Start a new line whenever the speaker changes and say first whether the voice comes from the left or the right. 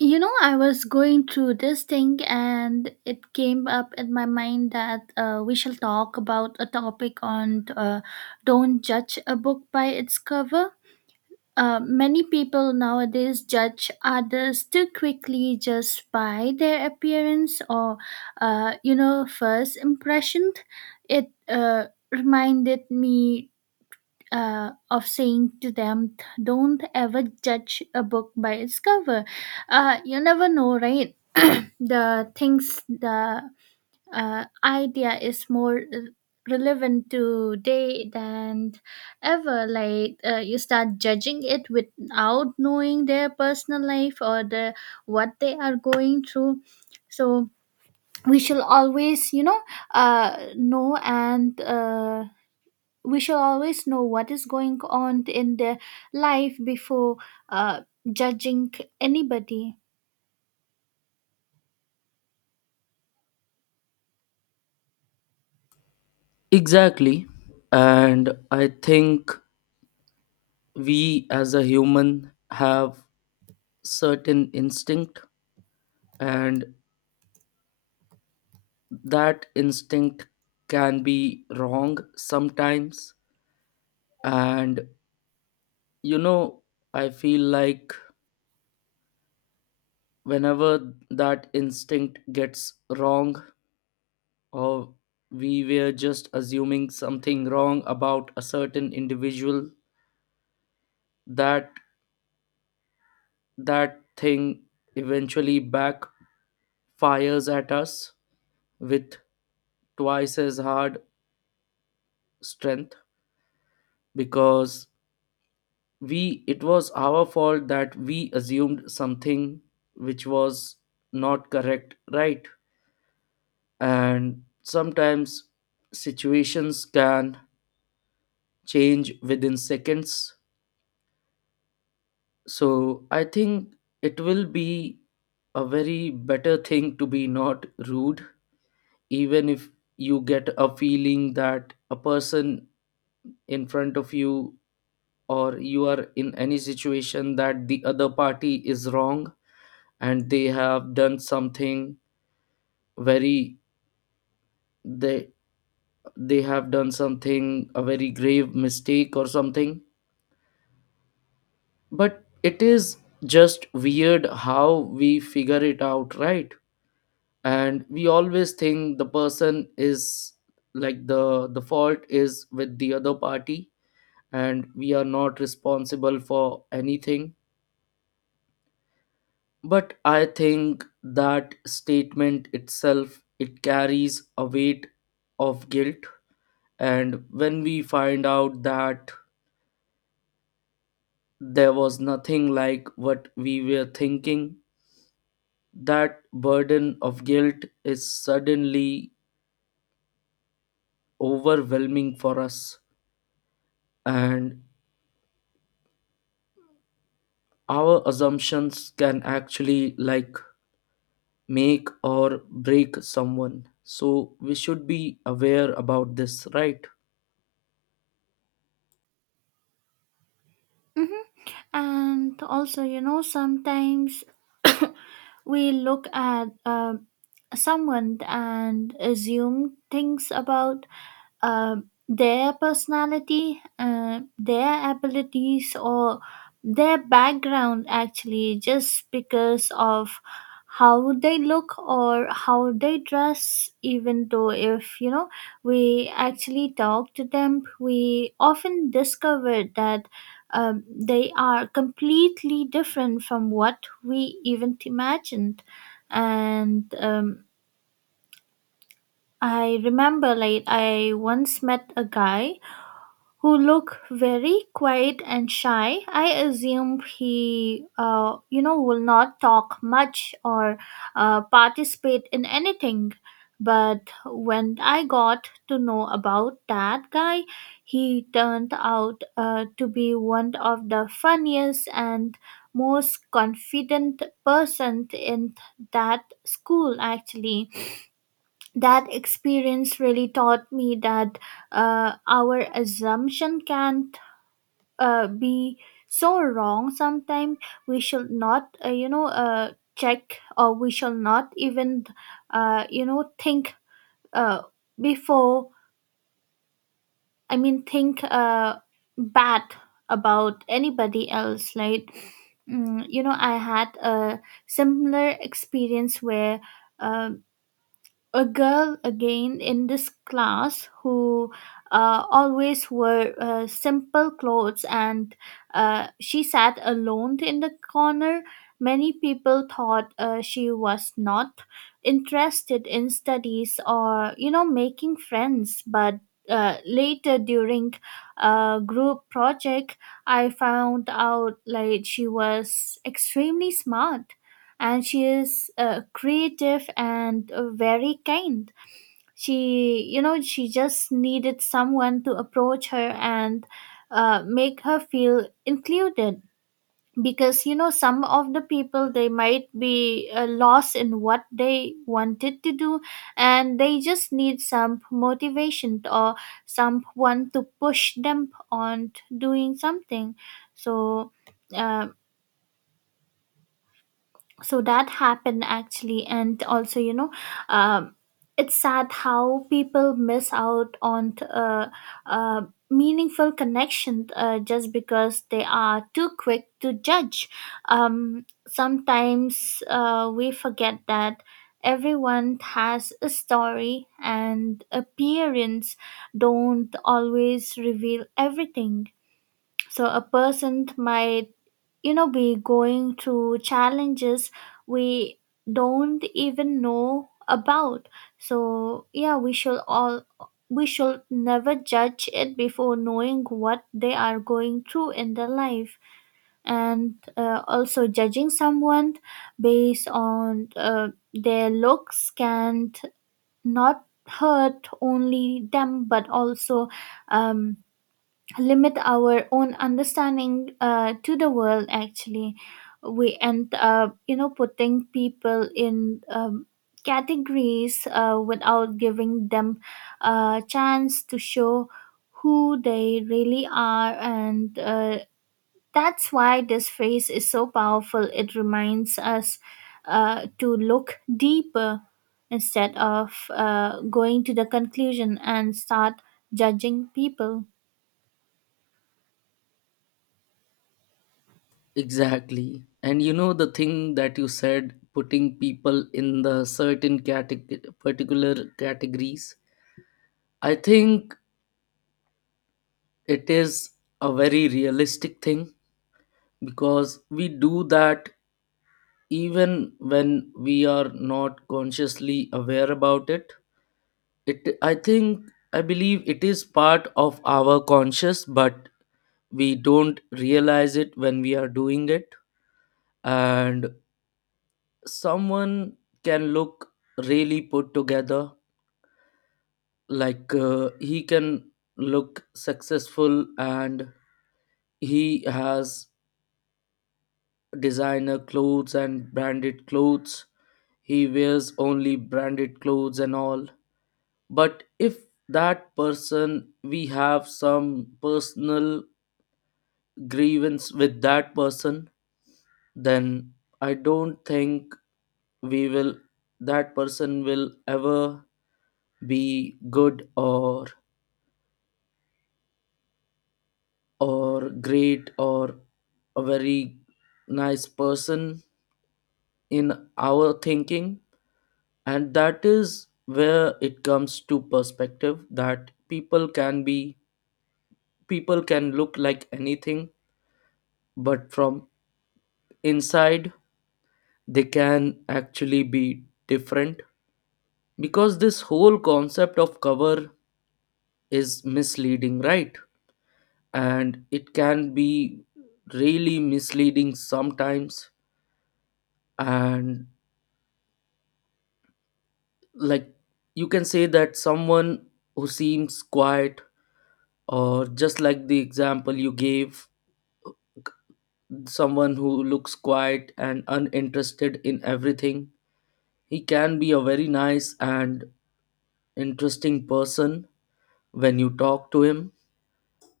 right: You know, I was going through this thing and it came up in my mind that we shall talk about a topic on don't judge a book by its cover. Many people nowadays judge others too quickly just by their appearance or, you know, first impression. It reminded me of saying to them, don't ever judge a book by its cover. You never know, right? The idea is more relevant today than ever. Like you start judging it without knowing their personal life or the what they are going through. So we shall always, you know and. We should always know what is going on in their life before uh, judging anybody
left: Exactly. And I think we as a human have certain instinct, and that instinct can be wrong sometimes, and you know I feel like whenever that instinct gets wrong, or we were just assuming something wrong about a certain individual, that that thing eventually backfires at us with twice as hard strength, because we it was our fault that we assumed something which was not correct, right? And sometimes situations can change within seconds, so I think it will be a very better thing to be not rude, even if you get a feeling that a person in front of you, or you are in any situation that the other party is wrong and they have done something very, they they have done something, a very grave mistake or something. But it is just weird how we figure it out, right? And we always think the person is, like, the fault is with the other party and we are not responsible for anything. But I think that statement itself, it carries a weight of guilt, and when we find out that there was nothing like what we were thinking, that burden of guilt is suddenly overwhelming for us. And our assumptions can actually, like, make or break someone, so we should be aware about this, right?
right: and also you know sometimes we look at someone and assume things about uh, their personality, their abilities, or their background actually just because of how they look or how they dress even though if you know we actually talk to them we often discover that they are completely different from what we even imagined. And I remember, like, I once met a guy who look very quiet and shy. I assume he, will not talk much or participate in anything. But when I got to know about that guy, he turned out to be one of the funniest and most confident person in that school actually. That experience really taught me that our assumption can be so wrong sometimes. We shall not check, or we shall not even think uh, before, think bad about anybody else. Like, you know, I had a similar experience where um a girl again in this class who always wore simple clothes and she sat alone in the corner. Many people thought she was not interested in studies or, you know, making friends. But later during a group project, I found out like she was extremely smart and she is creative and very kind. She you know she just needed someone to approach her and make her feel included, because you know some of the people they might be lost in what they wanted to do and they just need some motivation or someone to push them on doing something. So uh, so that happened actually. And also you know, um, it's sad how people miss out on uh, meaningful connection just because they are too quick to judge. Sometimes we forget that everyone has a story and appearance don't always reveal everything. So a person might you know be going through challenges we don't even know about. So yeah, we should never judge it before knowing what they are going through in their life. And also judging someone based on their looks can not hurt only them but also um, limit our own understanding to the world actually. We end up you know putting people in categories without giving them a chance to show who they really are. And that's why this phrase is so powerful. It reminds us to look deeper instead of going to the conclusion and start judging people.
left: Exactly. And you know the thing that you said, putting people in the certain category, particular categories. I think it is a very realistic thing, because we do that even when we are not consciously aware about it. I think, I believe it is part of our conscious, but we don't realize it when we are doing it. And someone can look really put together, like he can look successful, and he has designer clothes and branded clothes, he wears only branded clothes and all. But if that person, we have some personal grievance with that person, then I don't think we will that person will ever be good, or great, or a very nice person in our thinking. And that is where it comes to perspective, that people can be, people can look like anything, but from inside they can actually be different, because this whole concept of cover is misleading, right? And it can be really misleading sometimes. And, like, you can say that someone who seems quiet, or just like the example you gave, someone who looks quiet and uninterested in everything, he can be a very nice and interesting person when you talk to him.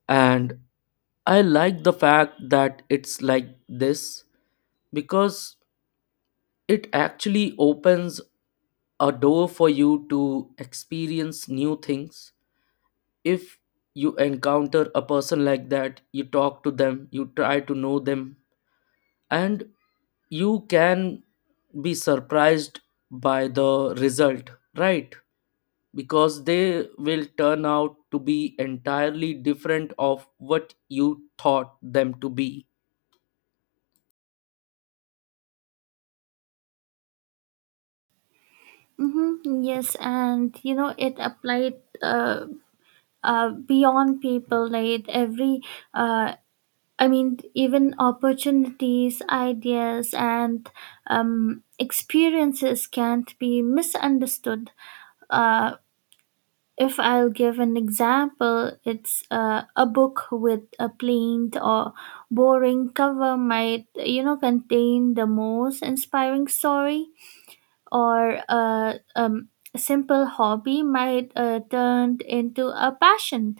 left: And I like the fact that it's like this, because it actually opens a door for you to experience new things. If you encounter a person like that, you talk to them, you try to know them, and you can be surprised by the result, right? Because they will turn out to be entirely different of what you thought them to be.
right: Mm-hmm. Yes, and you know it applied beyond people. Like uh, I mean, even opportunities, ideas, and experiences can't be misunderstood. Uh, if I'll give an example, it's a book with a plain or boring cover might you know contain the most inspiring story, or a simple hobby might turn into a passion,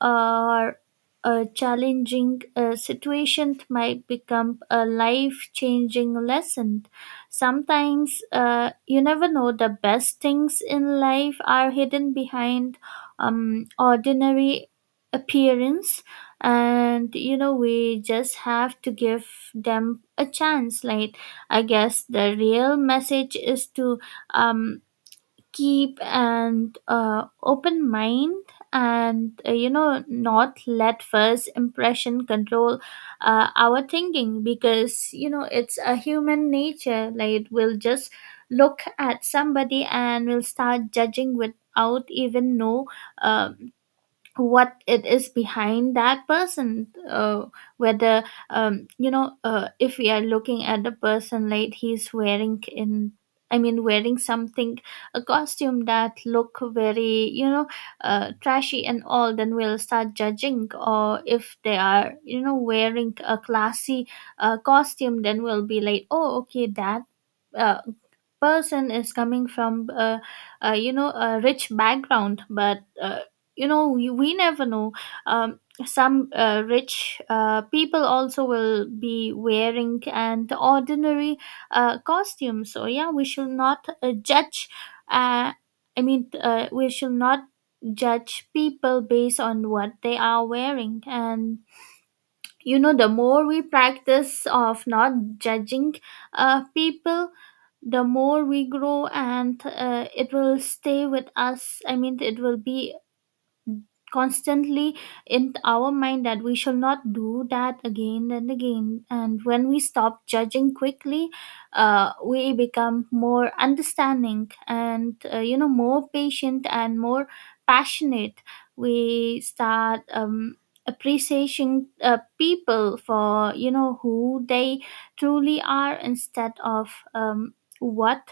right: or a challenging situation might become a life changing lesson. Sometimes you never know, the best things in life are hidden behind ordinary appearance, and you know we just have to give them a chance. Like, I guess the real message is to um keep an open mind, and you know not let first impression control our thinking. Because you know it's a human nature, like we'll just look at somebody and we'll start judging without even know um what it is behind that person. Whether you know if we are looking at the person like he's wearing in, wearing something, a costume that look very you know trashy and all, then we'll start judging. Or if they are you know wearing a classy costume, then we'll be like, oh okay, that uh, person is coming from you know a rich background. But you know we never know, some rich people also will be wearing an ordinary costume. So yeah, we should not judge uh, I mean we should not judge people based on what they are wearing. And you know the more we practice of not judging people, the more we grow. And it will stay with us, it will be constantly in our mind that we shall not do that again and again. And when we stop judging quickly, we become more understanding and you know more patient and more passionate. We start appreciating people for you know who they truly are instead of um, what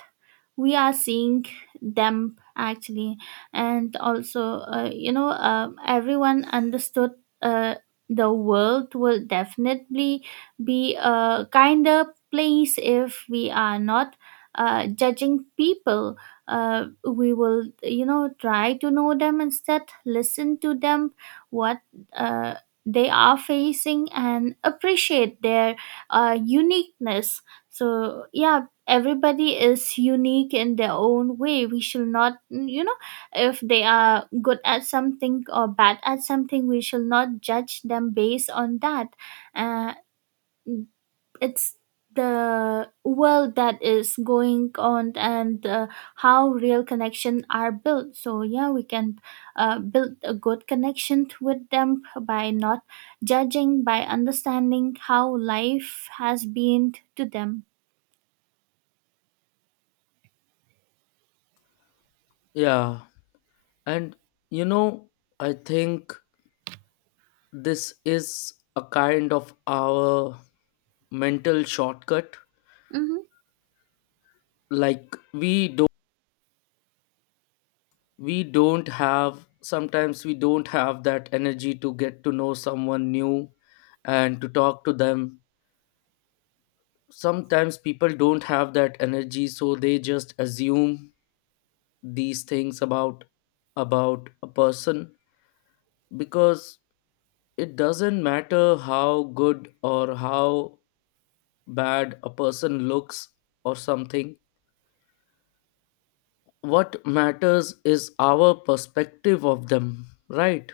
right: we are seeing them actually. And also everyone understood, uh, the world will definitely be a kinder place if we are not judging people. We will you know try to know them instead, listen to them, what uh, they are facing, and appreciate their uniqueness. So yeah, everybody is unique in their own way. We shall not you know, if they are good at something or bad at something, we shall not judge them based on that. Uh, it's the world that is going on, and how real connection are built. So yeah, we can build a good connection with them by not judging, by understanding how life has been to them.
left: Yeah, and you know I think this is a kind of our mental shortcut.
right: Mhm.
left: Like we don't have, sometimes we don't have that energy to get to know someone new and to talk to them. Sometimes people don't have that energy, so they just assume these things about a person. Because it doesn't matter how good or how bad a person looks or something, what matters is our perspective of them, right?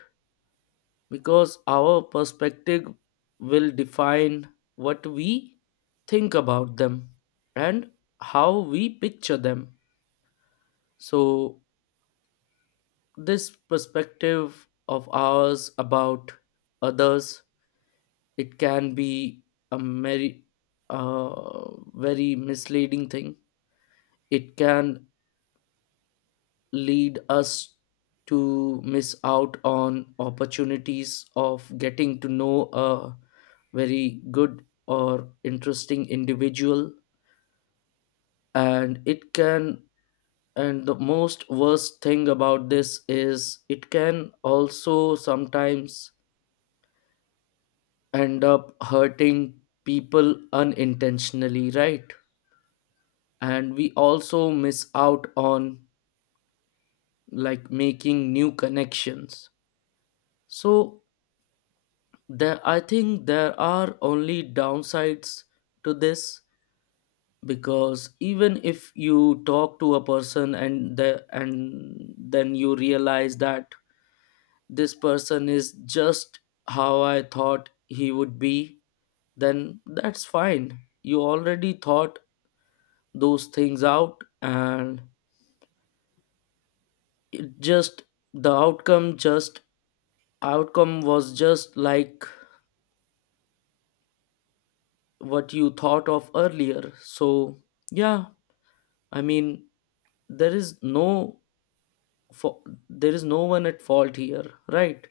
left: Because our perspective will define what we think about them and how we picture them. So this perspective of ours about others, it can be a very, very misleading thing. It can lead us to miss out on opportunities of getting to know a very good or interesting individual. And it can, and the most worst thing about this is, it can also sometimes end up hurting people unintentionally, right? And we also miss out on, like, making new connections. So there, I think there are only downsides to this, because even if you talk to a person, and the and then you realize that this person is just how I thought he would be, then that's fine. You already thought those things out, and just the outcome was just like what you thought of earlier. So yeah, I mean, there is no fa- there is no one at fault here, right?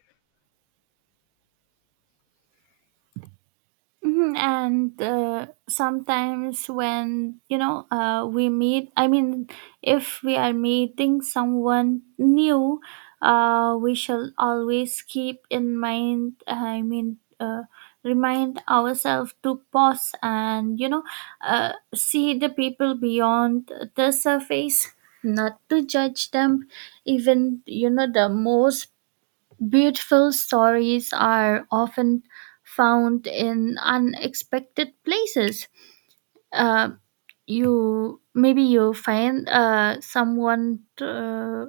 right: Mhm, and sometimes when you know we meet, if we are meeting someone new, we shall always keep in mind, remind ourselves to pause and you know see the people beyond the surface, not to judge them. Even you know the most beautiful stories are often found in unexpected places. Uh, you maybe you find someone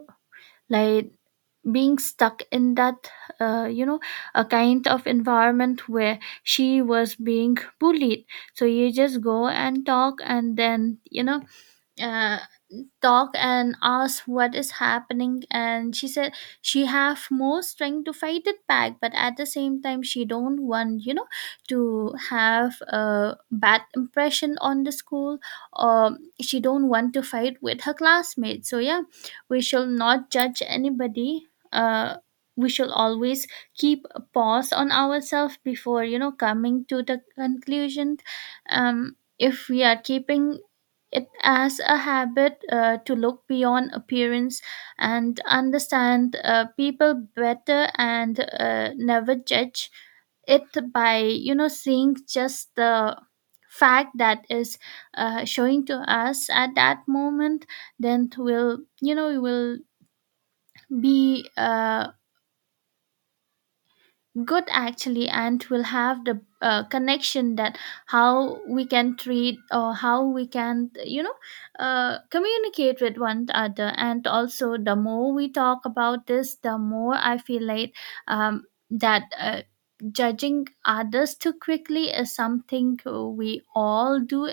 right: like being stuck in that you know a kind of environment where she was being bullied. So you just go and talk and then you know uh, talk and asked what is happening, and she said she have more strength to fight it back, but at the same time she don't want you know to have a bad impression on the school, or she don't want to fight with her classmates. So yeah, we shall not judge anybody. uh we shall always keep a pause on ourselves before you know coming to the conclusion. If we are keeping it as a habit to look beyond appearance and understand people better, and never judge it by you know seeing just the fact that is showing to us at that moment, then we'll you know we will be good actually, and will have the connection that how we can treat or how we can you know communicate with one another. And also the more we talk about this, the more I feel like um, that judging others too quickly is something we all do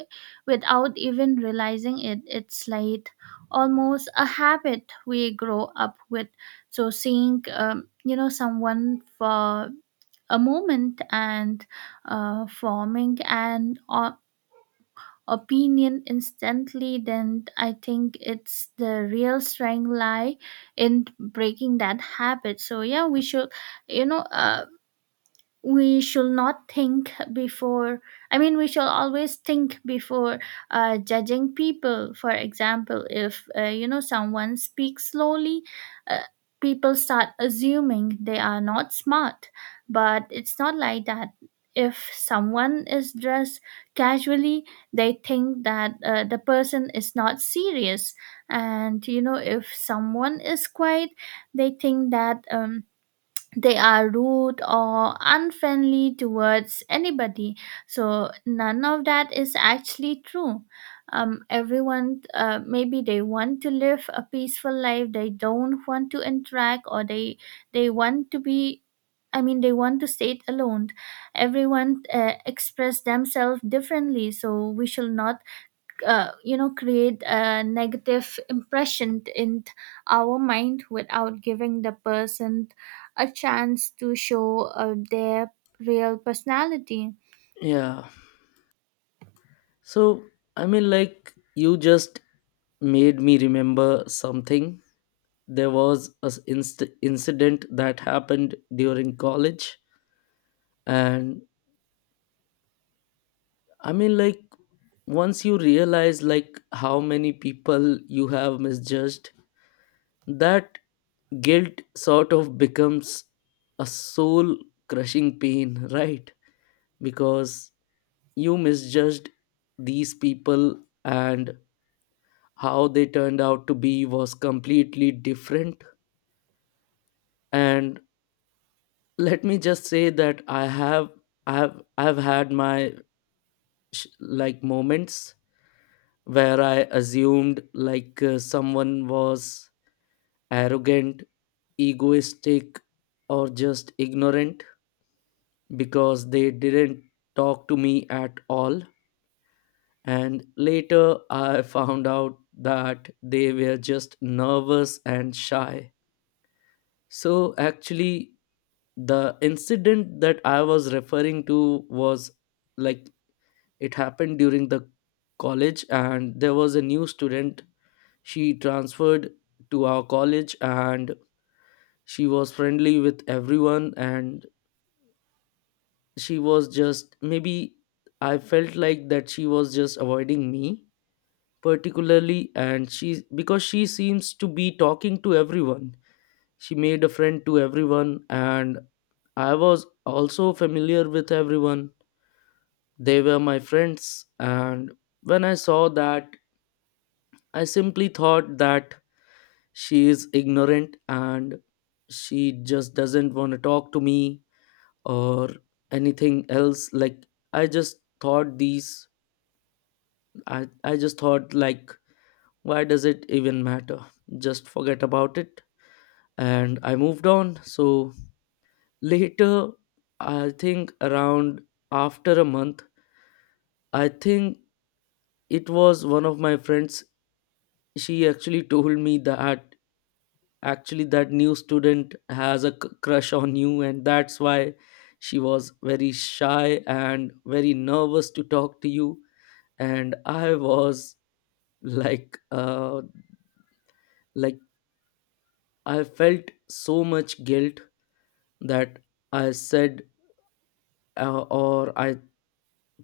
right: without even realizing it. It's like almost a habit we grow up with. So seeing you know someone for a moment and forming an opinion instantly, then I think it's the real strength lie in breaking that habit. So yeah, we should you know we should not think before we should always think before judging people. For example, if you know someone speaks slowly, uh, people start assuming they are not smart, but it's not like that. If someone is dressed casually, they think that the person is not serious. And you know if someone is quiet, they think that they are rude or unfriendly towards anybody. So none of that is actually true. Everyone, maybe they want to live a peaceful life. They don't want to interact, or they want to be. I mean, they want to stay alone. Everyone express themselves differently, so we should not you know create a negative impression in our mind without giving the person a chance to show their real personality.
left: Yeah, so I mean, like, you just made me remember something. There was a incident that happened during college. And I mean, like, once you realize like how many people you have misjudged, that guilt sort of becomes a soul crushing pain right? Because you misjudged these people, and how they turned out to be was completely different. And let me just say that I have I've had my like moments where I assumed like someone was arrogant, egoistic, or just ignorant because they didn't talk to me at all. And later, I found out that they were just nervous and shy. So actually, the incident that I was referring to was, like, it happened during the college, and there was a new student. She transferred to our college, and she was friendly with everyone, and she was just maybe, I felt like that she was just avoiding me particularly. And she because she seems to be talking to everyone, she made a friend to everyone, and I was also familiar with everyone, they were my friends. And when I saw that, I simply thought that she is ignorant and she just doesn't want to talk to me or anything else. Like, I just thought these, i I just thought, like, why does it even matter, just forget about it. And I moved on. So later, I think around after a month, I think it was one of my friends. She actually told me that actually that new student has a crush on you, and that's why she was very shy and very nervous to talk to you. And I was like, like, I felt so much guilt that I said, or I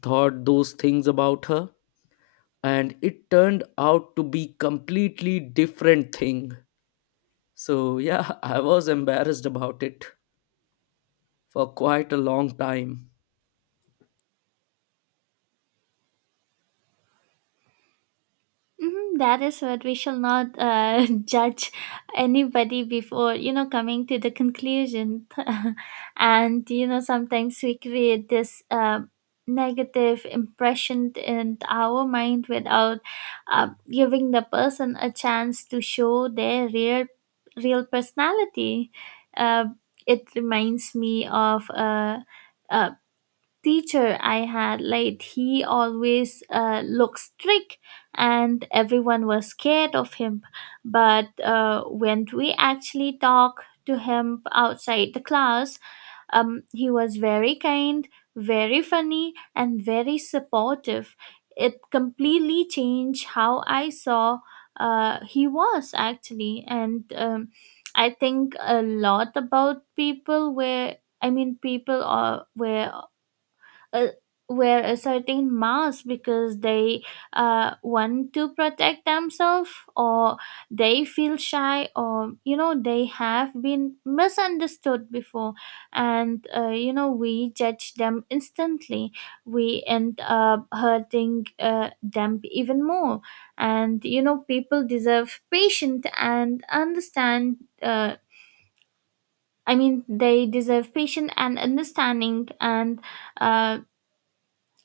left: thought those things about her, and it turned out to be completely different thing. So yeah, I was embarrassed about it for quite a long time.
right: Mhm. That is what we shall not judge anybody before, you know, coming to the conclusion. And, you know, sometimes we create this negative impression in our mind without giving the person a chance to show their real personality. Uh, it reminds me of. Uh, Teacher I had, like he always looked strict, and everyone was scared of him. But when we actually talked to him outside the class, he was very kind, very funny, and very supportive. It completely changed how I saw he was actually. And I think a lot about people where people are where uh, wear a certain mask because they want to protect themselves, or they feel shy, or you know they have been misunderstood before. And you know we judge them instantly, we end up hurting them even more. And you know people deserve patient and understand uh, I mean they deserve patient and understanding. And uh,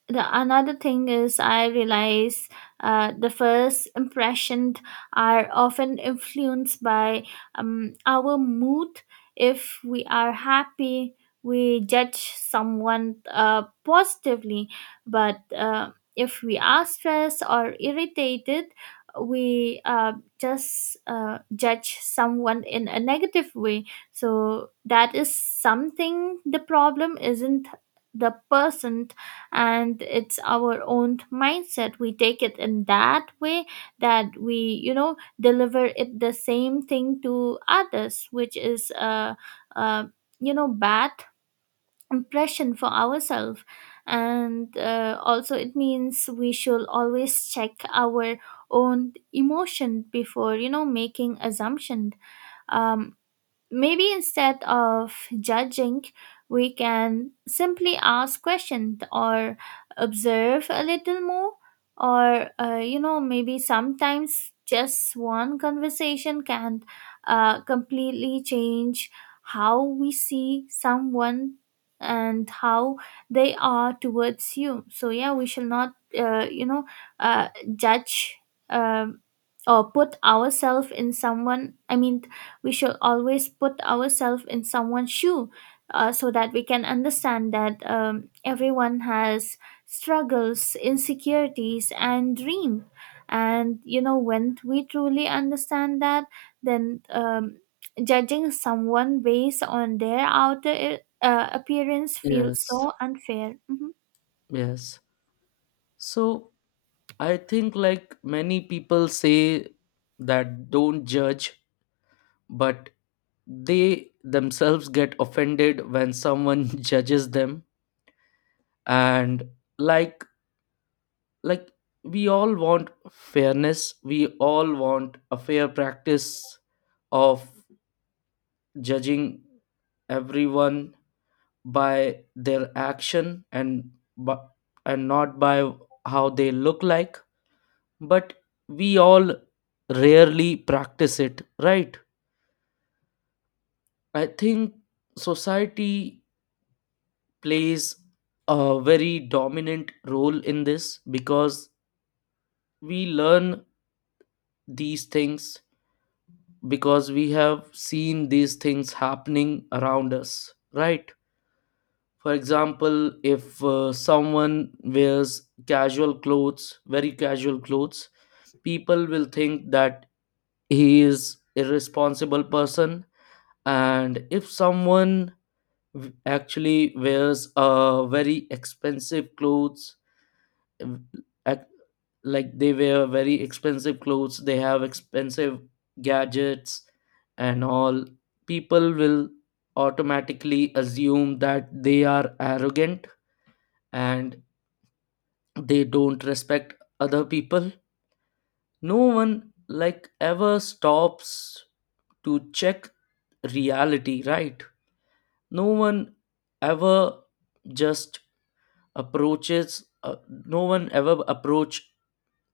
right: the another thing is I realize the first impressions are often influenced by our mood. If we are happy, we judge someone positively, but if we are stressed or irritated, we just judge someone in a negative way. So that is something, the problem isn't the person, and it's our own mindset. We take it in that way, that we you know deliver it the same thing to others, which is a you know bad impression for ourselves. And also it means we should always check our own emotion before you know making assumption. um, Maybe instead of judging, we can simply ask questions or observe a little more, or you know maybe sometimes just one conversation can completely change how we see someone and how they are towards you. So yeah, we shall not uh, you know uh, judge, um, or put ourselves in someone I mean we should always put ourselves in someone's shoe, so that we can understand that everyone has struggles, insecurities, and dream. And you know when we truly understand that, then judging someone based on their outer appearance feels
left: Yes,
right: so unfair. Mhm.
left: yes. So I think, like, many people say that don't judge, but they themselves get offended when someone judges them. And like like, we all want fairness, we all want a fair practice of judging everyone by their action, and but, and not by how they look like. But we all rarely practice it, right? I think society plays a very dominant role in this, because we learn these things, because we have seen these things happening around us, right? For example, if someone wears casual clothes, very casual clothes, people will think that he is irresponsible person. And if someone actually wears a very expensive clothes, ev- ac- like, they wear very expensive clothes, they have expensive gadgets and all, people will automatically assume that they are arrogant and they don't respect other people. No one, like, ever stops to check reality, right? No one ever just approaches no one ever approach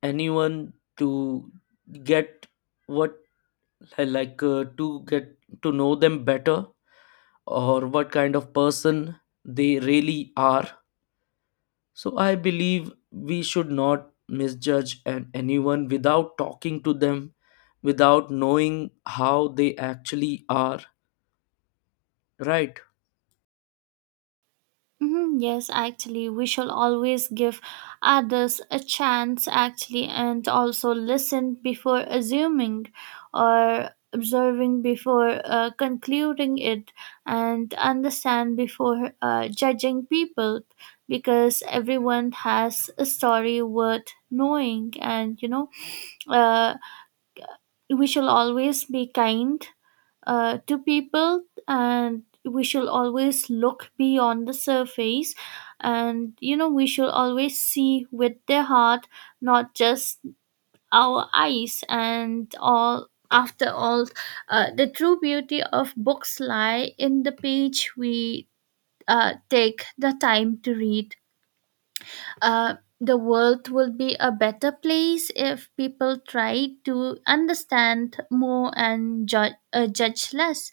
left: anyone to get what I like to get to know them better, or what kind of person they really are. So I believe we should not misjudge anyone without talking to them, without knowing how they actually are, right?
right: Mhm. Yes, actually, we shall always give others a chance, actually, and also listen before assuming, or observing before concluding it, and understand before judging people. Because everyone has a story worth knowing. And you know uh, we shall always be kind to people, and we shall always look beyond the surface. And you know we shall always see with their heart, not just our eyes and all. After all, the true beauty of books lie in the page we take the time to read. uh, the world will be a better place if people try to understand more and judge less.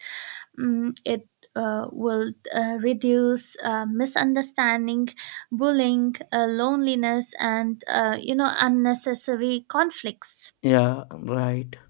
right: Mm, it will reduce misunderstanding, bullying, loneliness, and you know unnecessary conflicts.
left: Yeah, right.